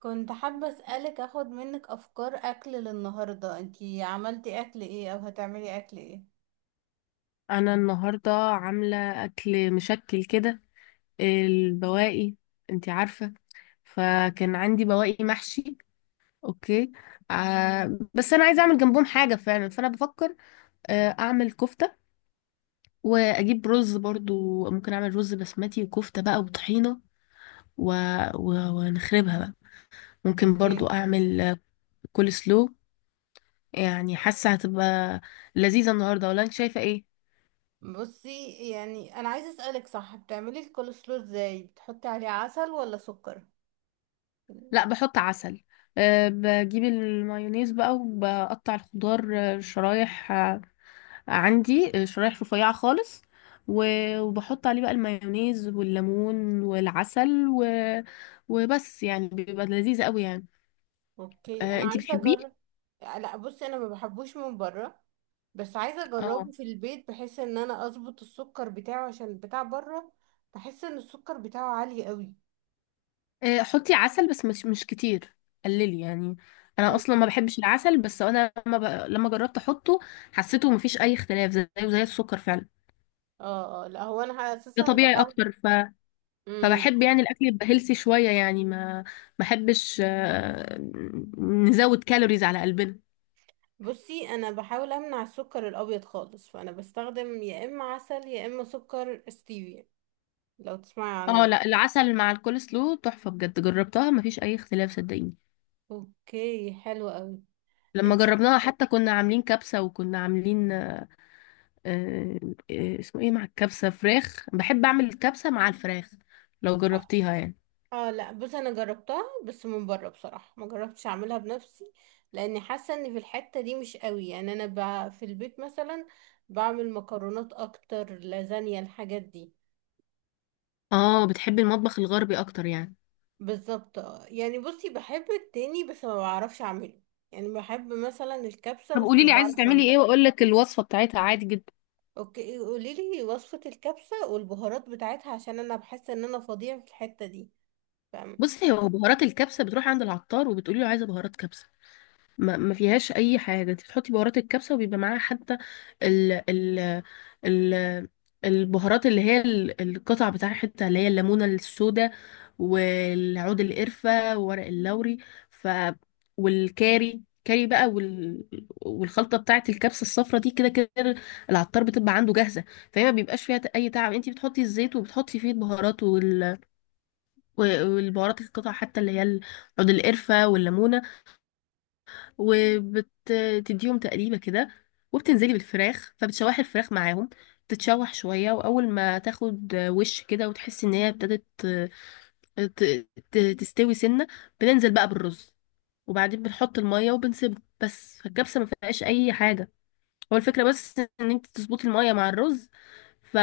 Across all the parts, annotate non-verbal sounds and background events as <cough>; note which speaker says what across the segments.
Speaker 1: كنت حابة أسألك أخد منك أفكار أكل للنهاردة، انتي عملتي أكل إيه أو هتعملي أكل إيه؟
Speaker 2: انا النهارده عامله اكل مشكل كده، البواقي، انتي عارفه. فكان عندي بواقي محشي. اوكي. بس انا عايزه اعمل جنبهم حاجه فعلا، فانا بفكر اعمل كفته واجيب رز. برضو ممكن اعمل رز بسمتي وكفته بقى وطحينه و... ونخربها بقى. ممكن برضو
Speaker 1: أوكي.
Speaker 2: اعمل كول سلو. يعني حاسه هتبقى لذيذه النهارده، ولا انت شايفه ايه؟
Speaker 1: بصي، يعني أنا عايزة أسألك، صح بتعملي الكولسلو إزاي، بتحطي عليه عسل ولا سكر؟
Speaker 2: لا، بحط عسل. أه، بجيب المايونيز بقى وبقطع الخضار، شرايح، عندي شرايح رفيعة خالص، وبحط عليه بقى المايونيز والليمون والعسل وبس، يعني بيبقى لذيذ قوي يعني.
Speaker 1: أوكي،
Speaker 2: أه،
Speaker 1: أنا
Speaker 2: انتي
Speaker 1: عايزة
Speaker 2: بتحبيه.
Speaker 1: أجرب. لا بصي، أنا ما بحبوش من بره، بس عايزة أجربه
Speaker 2: اه،
Speaker 1: في البيت بحيث إن أنا أظبط السكر بتاعه عشان بتاع بره. بحس إن السكر بتاعه عالي قوي.
Speaker 2: حطي عسل بس مش كتير، قللي يعني. انا اصلا
Speaker 1: مم.
Speaker 2: ما بحبش العسل، بس انا لما جربت احطه، حسيته مفيش اي اختلاف، زيه زي السكر فعلا.
Speaker 1: اه اه، لا هو انا
Speaker 2: ده
Speaker 1: اساسا
Speaker 2: طبيعي
Speaker 1: بحاول.
Speaker 2: اكتر،
Speaker 1: مم.
Speaker 2: فبحب يعني الاكل يبقى هيلثي شويه يعني، ما بحبش نزود كالوريز على قلبنا.
Speaker 1: بصي، انا بحاول امنع السكر الابيض خالص، فانا بستخدم يا اما عسل يا اما سكر ستيفيا، لو تسمعي
Speaker 2: اه
Speaker 1: عنه.
Speaker 2: لا، العسل مع الكولسلو تحفه بجد، جربتها ما فيش اي اختلاف، صدقيني.
Speaker 1: اوكي حلو قوي.
Speaker 2: لما
Speaker 1: انتي
Speaker 2: جربناها
Speaker 1: بت...
Speaker 2: حتى كنا عاملين كبسه، وكنا عاملين آه، اسمه ايه، مع الكبسه فراخ، بحب اعمل الكبسه مع الفراخ، لو
Speaker 1: اه
Speaker 2: جربتيها يعني.
Speaker 1: لا بصي، انا جربتها بس من بره، بصراحه ما جربتش اعملها بنفسي، لاني حاسه ان في الحته دي مش قوي يعني انا، في البيت مثلا بعمل مكرونات اكتر، لازانيا، الحاجات دي.
Speaker 2: اه بتحبي المطبخ الغربي اكتر يعني.
Speaker 1: بالظبط آه. يعني بصي بحب التاني بس ما بعرفش اعمله، يعني بحب مثلا الكبسه
Speaker 2: طب
Speaker 1: بس
Speaker 2: قولي
Speaker 1: ما
Speaker 2: لي عايزه
Speaker 1: بعرفش
Speaker 2: تعملي
Speaker 1: اعملها.
Speaker 2: ايه، واقول لك الوصفه بتاعتها عادي جدا.
Speaker 1: اوكي قولي لي وصفة الكبسة والبهارات بتاعتها، عشان انا بحس ان انا فظيعة في الحتة دي، فاهم؟
Speaker 2: بصي، هو بهارات الكبسه بتروح عند العطار، وبتقولي له عايزه بهارات كبسه، ما فيهاش اي حاجه، انت بتحطي بهارات الكبسه، وبيبقى معاها حتى ال ال ال البهارات اللي هي القطع بتاعتها، اللي هي الليمونه السوداء والعود القرفه وورق اللوري، ف والكاري كاري بقى والخلطه بتاعه الكبسه الصفرا دي، كده كده العطار بتبقى عنده جاهزه. فهي ما بيبقاش فيها اي تعب، انت بتحطي الزيت وبتحطي فيه البهارات والبهارات القطع، حتى اللي هي عود القرفه والليمونه، وبتديهم تقليبة كده، وبتنزلي بالفراخ فبتشوحي الفراخ معاهم. تتشوح شوية، وأول ما تاخد وش كده وتحسي إن هي ابتدت تستوي سنة، بننزل بقى بالرز، وبعدين بنحط المية وبنسيبه بس. فالكبسة ما فيهاش أي حاجة، هو الفكرة بس إن انت تظبطي المية مع الرز، ف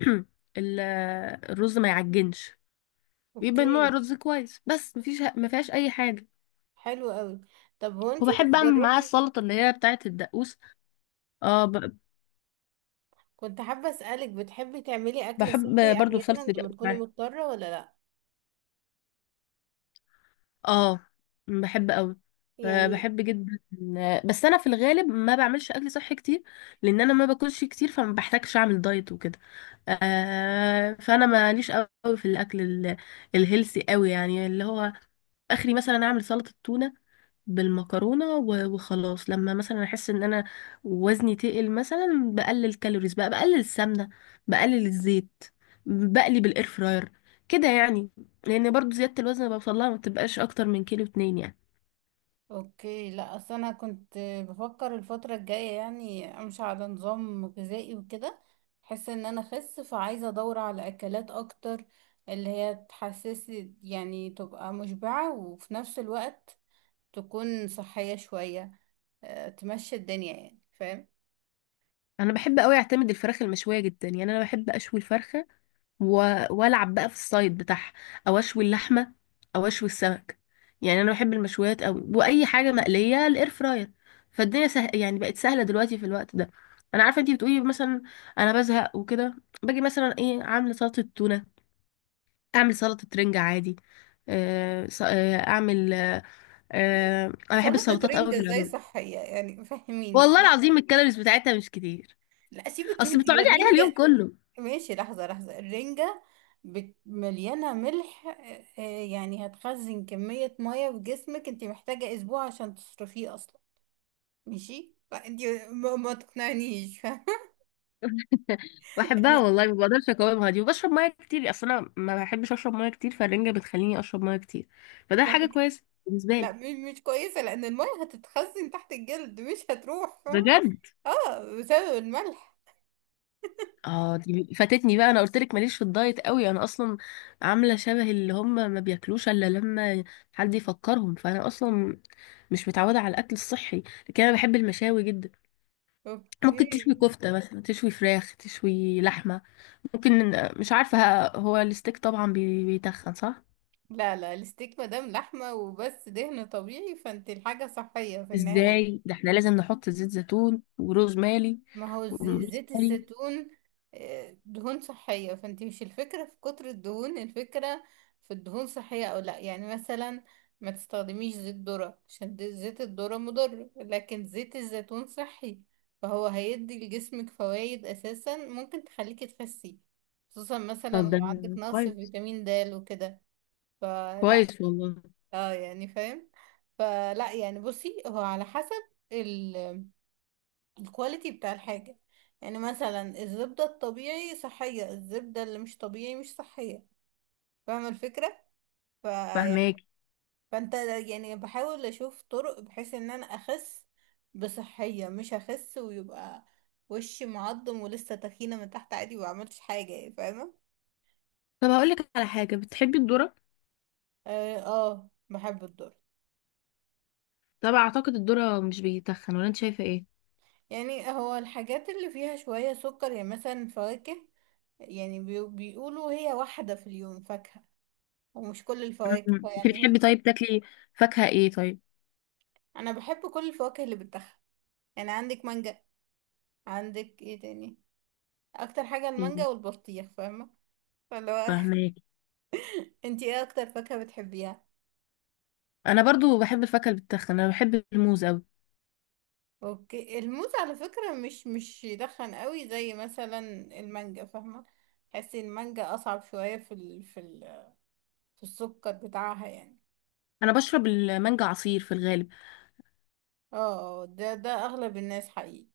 Speaker 2: <clears throat> ال- الرز ما يعجنش، يبقى نوع
Speaker 1: اوكي
Speaker 2: الرز كويس بس، مفيش ما فيهاش أي حاجة.
Speaker 1: حلو قوي. طب هو انتي
Speaker 2: وبحب أعمل معاه
Speaker 1: بتجربي؟
Speaker 2: السلطة اللي هي بتاعة الدقوس. اه،
Speaker 1: كنت حابة اسألك، بتحبي تعملي اكل
Speaker 2: بحب
Speaker 1: صحي
Speaker 2: برضو
Speaker 1: احيانا
Speaker 2: صلصة
Speaker 1: لما تكوني
Speaker 2: الجزر.
Speaker 1: مضطرة ولا لا؟
Speaker 2: اه بحب قوي،
Speaker 1: يعني.
Speaker 2: بحب جدا. بس انا في الغالب ما بعملش اكل صحي كتير، لان انا ما باكلش كتير، فما بحتاجش اعمل دايت وكده. آه، فانا ماليش قوي في الاكل الهيلثي قوي، يعني اللي هو اخري مثلا اعمل سلطة تونة بالمكرونه وخلاص. لما مثلا احس ان انا وزني تقل، مثلا بقلل كالوريز بقى، بقلل السمنه، بقلل الزيت، بقلي بالاير فراير كده يعني. لان برضو زياده الوزن اللي بوصلها ما بتبقاش اكتر من كيلو اتنين يعني.
Speaker 1: اوكي، لا اصل انا كنت بفكر الفترة الجاية يعني امشي على نظام غذائي وكده، بحس ان انا اخس فعايزة ادور على اكلات اكتر، اللي هي تحسسي يعني تبقى مشبعة وفي نفس الوقت تكون صحية شوية، تمشي الدنيا يعني، فاهم؟
Speaker 2: انا بحب قوي اعتمد الفراخ المشويه جدا، يعني انا بحب اشوي الفرخه والعب بقى في الصيد بتاعها، او اشوي اللحمه، او اشوي السمك. يعني انا بحب المشويات قوي، واي حاجه مقليه الاير فراير. فالدنيا سهل يعني، بقت سهله دلوقتي في الوقت ده. انا عارفه انتي بتقولي مثلا انا بزهق وكده، باجي مثلا ايه عامله سلطه تونه، اعمل سلطه رنجة عادي. آه، ص- آه، اعمل آه،
Speaker 1: يعني
Speaker 2: آه، انا بحب
Speaker 1: سلطة
Speaker 2: السلطات قوي
Speaker 1: رنجة
Speaker 2: في
Speaker 1: ازاي
Speaker 2: العموم.
Speaker 1: صحية، يعني فهميني
Speaker 2: والله
Speaker 1: <laughs>
Speaker 2: العظيم الكالوريز بتاعتها مش كتير،
Speaker 1: لا سيبك
Speaker 2: اصل
Speaker 1: انت يا
Speaker 2: بتقعدي عليها اليوم
Speaker 1: الرنجة.
Speaker 2: كله.
Speaker 1: ماشي، لحظة لحظة الرنجة، مليانة ملح. يعني هتخزن كمية مية في جسمك، انت محتاجة اسبوع عشان تصرفيه اصلا. ماشي فانت ما تقنعنيش <laughs> فاهمة؟
Speaker 2: بحبها
Speaker 1: يعني.
Speaker 2: والله ما بقدرش اقاومها دي، وبشرب ميه كتير. اصل انا ما بحبش اشرب ميه كتير، فالرنجه بتخليني اشرب ميه كتير، فده حاجه
Speaker 1: بعدك.
Speaker 2: كويسه بالنسبه
Speaker 1: لا،
Speaker 2: لي.
Speaker 1: مش كويسة، لان المية هتتخزن تحت الجلد مش هتروح، فاهمة؟
Speaker 2: بجد.
Speaker 1: اه بسبب الملح.
Speaker 2: اه دي فاتتني بقى، انا قلت لك ماليش في الدايت قوي. انا اصلا عامله شبه اللي هم ما بياكلوش الا لما حد يفكرهم، فانا اصلا مش متعوده على الاكل الصحي، لكن انا بحب المشاوي جدا. ممكن تشوي
Speaker 1: اوكي.
Speaker 2: كفته مثلا، تشوي فراخ، تشوي لحمه. ممكن، مش عارفه. هو الستيك طبعا بيتخن صح؟
Speaker 1: لا لا، الستيك مادام لحمة وبس دهن طبيعي فانت الحاجة صحية في النهاية.
Speaker 2: ازاي ده، احنا لازم نحط زيت زيتون وروزماري
Speaker 1: ما هو زيت
Speaker 2: وروزماري
Speaker 1: الزيتون، دهون صحية، فانت مش الفكرة في كتر الدهون، الفكرة في الدهون صحية او لا، يعني مثلا ما تستخدميش زيت ذرة عشان زيت الذرة مضر، لكن زيت الزيتون صحي، فهو هيدي لجسمك فوائد اساسا ممكن تخليكي تخسي، خصوصا مثلا
Speaker 2: طب
Speaker 1: لو
Speaker 2: ده
Speaker 1: عندك نقص في
Speaker 2: كويس،
Speaker 1: فيتامين د وكده. فلا.
Speaker 2: كويس والله.
Speaker 1: اه يعني فاهم؟ فلا يعني بصي هو على حسب ال- الكواليتي بتاع الحاجة. يعني مثلا الزبدة الطبيعي صحية، الزبدة اللي مش طبيعي مش صحية، فاهمة الفكرة؟ ف يعني
Speaker 2: فهماك.
Speaker 1: فانت، يعني بحاول اشوف طرق بحيث ان انا اخس بصحية، مش اخس ويبقى وشي معضم ولسه تخينة من تحت عادي وما عملتش حاجة يعني، فاهمة؟
Speaker 2: طب هقول لك على حاجه، بتحبي الذره؟
Speaker 1: اه بحب الدور.
Speaker 2: طب اعتقد الذره مش بيتخن، ولا انت شايفه ايه؟
Speaker 1: يعني هو الحاجات اللي فيها شوية سكر يعني مثلا فواكه، يعني بيقولوا هي واحدة في اليوم فاكهة، ومش كل
Speaker 2: م- م.
Speaker 1: الفواكه
Speaker 2: انت
Speaker 1: يعني هي.
Speaker 2: بتحبي طيب تاكلي فاكهه ايه طيب؟
Speaker 1: أنا بحب كل الفواكه اللي بتاخد، يعني عندك مانجا، عندك ايه تاني؟ أكتر حاجة
Speaker 2: إيه،
Speaker 1: المانجا والبطيخ، فاهمة؟ فاللي هو
Speaker 2: فهماك.
Speaker 1: <laughs> انتي ايه أكتر فاكهة بتحبيها؟
Speaker 2: انا برضو بحب الفاكهه اللي بتتخن، انا بحب الموز قوي.
Speaker 1: اوكي الموز على فكرة مش يدخن قوي زي مثلا المانجا، فاهمة؟ تحسي المانجا أصعب شوية في السكر بتاعها يعني.
Speaker 2: انا بشرب المانجا عصير في الغالب.
Speaker 1: اه ده أغلب الناس حقيقي.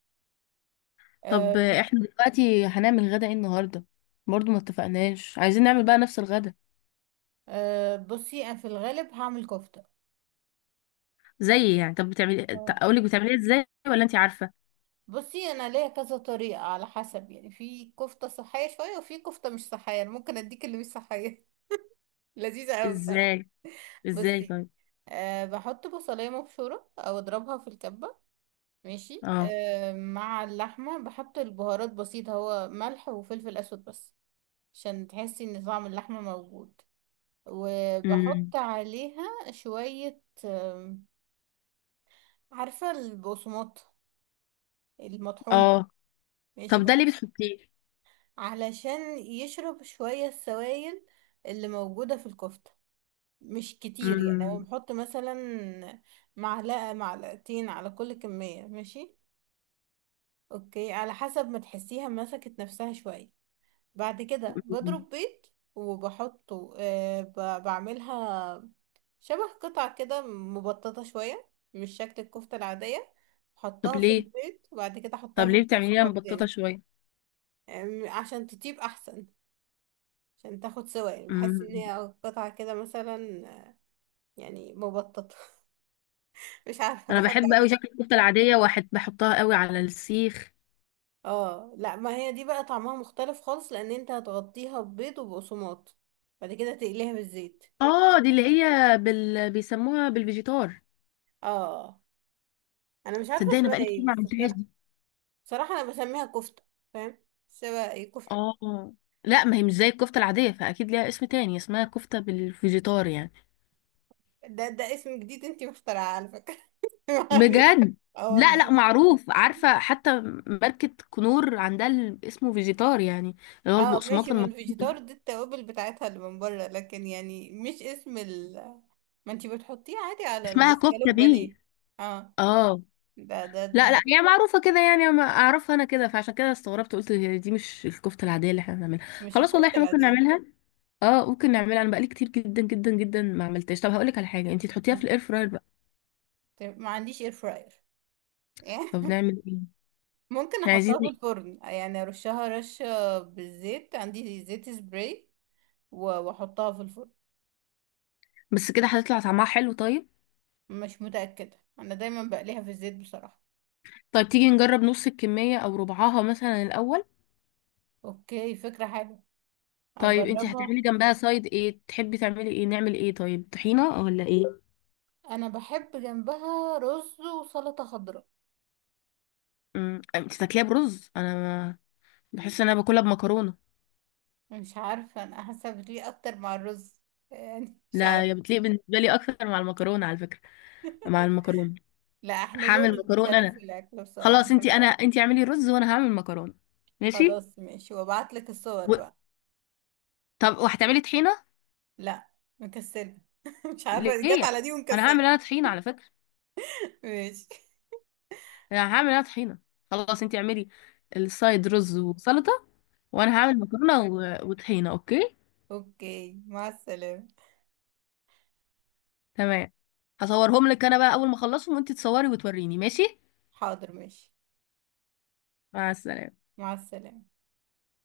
Speaker 2: طب
Speaker 1: أه.
Speaker 2: احنا دلوقتي هنعمل غدا ايه النهارده؟ برضو ما اتفقناش، عايزين نعمل بقى نفس الغدا
Speaker 1: أه بصي أنا في الغالب هعمل كفتة.
Speaker 2: زي يعني؟ طب بتعملي،
Speaker 1: آه.
Speaker 2: اقول لك بتعمليها ازاي ولا انت عارفه؟
Speaker 1: بصي انا ليا كذا طريقه على حسب، يعني في كفته صحيه شويه وفي كفته مش صحيه، انا ممكن اديك اللي مش صحيه <laughs> لذيذه قوي بصراحه.
Speaker 2: ازاي ازاي
Speaker 1: بصي،
Speaker 2: طيب.
Speaker 1: بحط بصلايه مبشوره او اضربها في الكبه، ماشي.
Speaker 2: اه.
Speaker 1: مع اللحمه بحط البهارات بسيطه، هو ملح وفلفل اسود بس، عشان تحسي ان طعم اللحمه موجود.
Speaker 2: امم.
Speaker 1: وبحط عليها شويه، عارفه البقسماط المطحون؟
Speaker 2: اه.
Speaker 1: ماشي
Speaker 2: طب ده ليه
Speaker 1: بحط
Speaker 2: بتحطيه؟
Speaker 1: علشان يشرب شوية السوائل اللي موجودة في الكفتة، مش كتير يعني، هو
Speaker 2: امم.
Speaker 1: بيحط مثلا معلقة معلقتين على كل كمية، ماشي؟ اوكي على حسب ما تحسيها مسكت نفسها شوية. بعد كده
Speaker 2: أمم.
Speaker 1: بضرب بيض وبحطه، بعملها شبه قطع كده مبططة شوية، مش شكل الكفتة العادية،
Speaker 2: طب
Speaker 1: حطها في
Speaker 2: ليه
Speaker 1: البيض وبعد كده
Speaker 2: طب
Speaker 1: حطها في
Speaker 2: ليه بتعمليها
Speaker 1: البقسماط
Speaker 2: مبططه
Speaker 1: تاني.
Speaker 2: شويه؟
Speaker 1: عشان تطيب احسن، عشان تاخد سوا يعني، بحس ان
Speaker 2: امم.
Speaker 1: هي قطعة كده مثلا، يعني مبططة <laughs> مش عارفة
Speaker 2: انا
Speaker 1: بحب
Speaker 2: بحب
Speaker 1: اعمل.
Speaker 2: قوي شكل الكفته العاديه، واحد بحطها قوي على السيخ.
Speaker 1: اه لا ما هي دي بقى طعمها مختلف خالص، لان انت هتغطيها ببيض وبقسماط، بعد كده تقليها بالزيت.
Speaker 2: اه دي اللي هي بيسموها بالفيجيتار.
Speaker 1: اه انا مش عارفة
Speaker 2: تصدقني انا
Speaker 1: اسمها
Speaker 2: بقالي كتير
Speaker 1: ايه
Speaker 2: ما
Speaker 1: بس
Speaker 2: عملتهاش
Speaker 1: بصراحة،
Speaker 2: دي.
Speaker 1: بصراحة انا بسميها كفتة، فاهم؟ سوا ايه كفتة.
Speaker 2: اه لا، ما هي مش زي الكفته العاديه، فاكيد ليها اسم تاني، اسمها كفته بالفيجيتار يعني.
Speaker 1: ده اسم جديد، انتي مخترعة على فكرة <laughs> ما علينا.
Speaker 2: بجد.
Speaker 1: اه
Speaker 2: لا لا،
Speaker 1: والله.
Speaker 2: معروف، عارفة حتى ماركة كنور عندها اسمه فيجيتار يعني، اللي هو
Speaker 1: اه ماشي،
Speaker 2: البقسماط
Speaker 1: ما الفيجيتار دي التوابل بتاعتها اللي من بره، لكن يعني مش اسم ما انتي بتحطيه عادي على
Speaker 2: اسمها
Speaker 1: السكالوب
Speaker 2: كفتة بيه.
Speaker 1: بانيه. اه
Speaker 2: اه.
Speaker 1: ده ده
Speaker 2: لا
Speaker 1: دي,
Speaker 2: لا،
Speaker 1: دي
Speaker 2: هي معروفة كده يعني، ما اعرفها انا كده، فعشان كده استغربت، قلت هي دي مش الكفتة العادية اللي احنا بنعملها.
Speaker 1: مش
Speaker 2: خلاص والله
Speaker 1: الكفتة
Speaker 2: احنا ممكن
Speaker 1: العادية دي.
Speaker 2: نعملها. اه ممكن نعملها، انا بقالي كتير جدا جدا جدا ما عملتهاش. طب هقولك على حاجة، انتي تحطيها في
Speaker 1: مم.
Speaker 2: الاير فراير بقى.
Speaker 1: طيب، ما عنديش اير فراير <laughs>
Speaker 2: طب نعمل ايه؟
Speaker 1: ممكن
Speaker 2: احنا عايزين،
Speaker 1: احطها في الفرن، يعني ارشها رشة بالزيت، عندي زيت سبراي واحطها في الفرن.
Speaker 2: بس كده هتطلع طعمها حلو طيب؟
Speaker 1: مش متأكدة، انا دايما بقليها في الزيت بصراحة.
Speaker 2: طيب تيجي نجرب نص الكمية او ربعها مثلا الاول.
Speaker 1: اوكي فكرة حلوة،
Speaker 2: طيب انت
Speaker 1: اجربها.
Speaker 2: هتعملي جنبها سايد ايه، تحبي تعملي ايه، نعمل ايه طيب، طحينة ولا ايه؟
Speaker 1: انا بحب جنبها رز وسلطة خضراء.
Speaker 2: امم، انت تاكليها برز، انا بحس ان انا باكلها بمكرونة.
Speaker 1: مش عارفة، أنا حاسة بتليق أكتر مع الرز، يعني مش
Speaker 2: لا
Speaker 1: عارفة.
Speaker 2: يا، بتليق بالنسبة لي اكتر مع المكرونة على فكرة، مع المكرونة.
Speaker 1: لا احنا
Speaker 2: هعمل
Speaker 1: ذوقنا
Speaker 2: مكرونة
Speaker 1: مختلف في
Speaker 2: انا.
Speaker 1: الأكل بصراحة.
Speaker 2: خلاص، انت اعملي رز، وانا هعمل مكرونة. ماشي.
Speaker 1: خلاص ماشي، وابعتلك الصور
Speaker 2: و...
Speaker 1: بقى.
Speaker 2: طب وهتعملي طحينة؟
Speaker 1: لا، مكسلة <laughs> مش عارفة جت
Speaker 2: ليه؟
Speaker 1: على دي
Speaker 2: انا هعمل
Speaker 1: ومكسلة.
Speaker 2: انا طحينة على فكرة،
Speaker 1: ماشي.
Speaker 2: انا هعمل انا طحينة. خلاص انت اعملي السايد رز وسلطة، وانا هعمل مكرونة وطحينة. اوكي،
Speaker 1: اوكي مع السلامة.
Speaker 2: تمام. هصورهم لك انا بقى اول ما اخلصهم، وانت تصوري وتوريني ماشي.
Speaker 1: حاضر ماشي.
Speaker 2: مع السلامة.
Speaker 1: مع السلامة.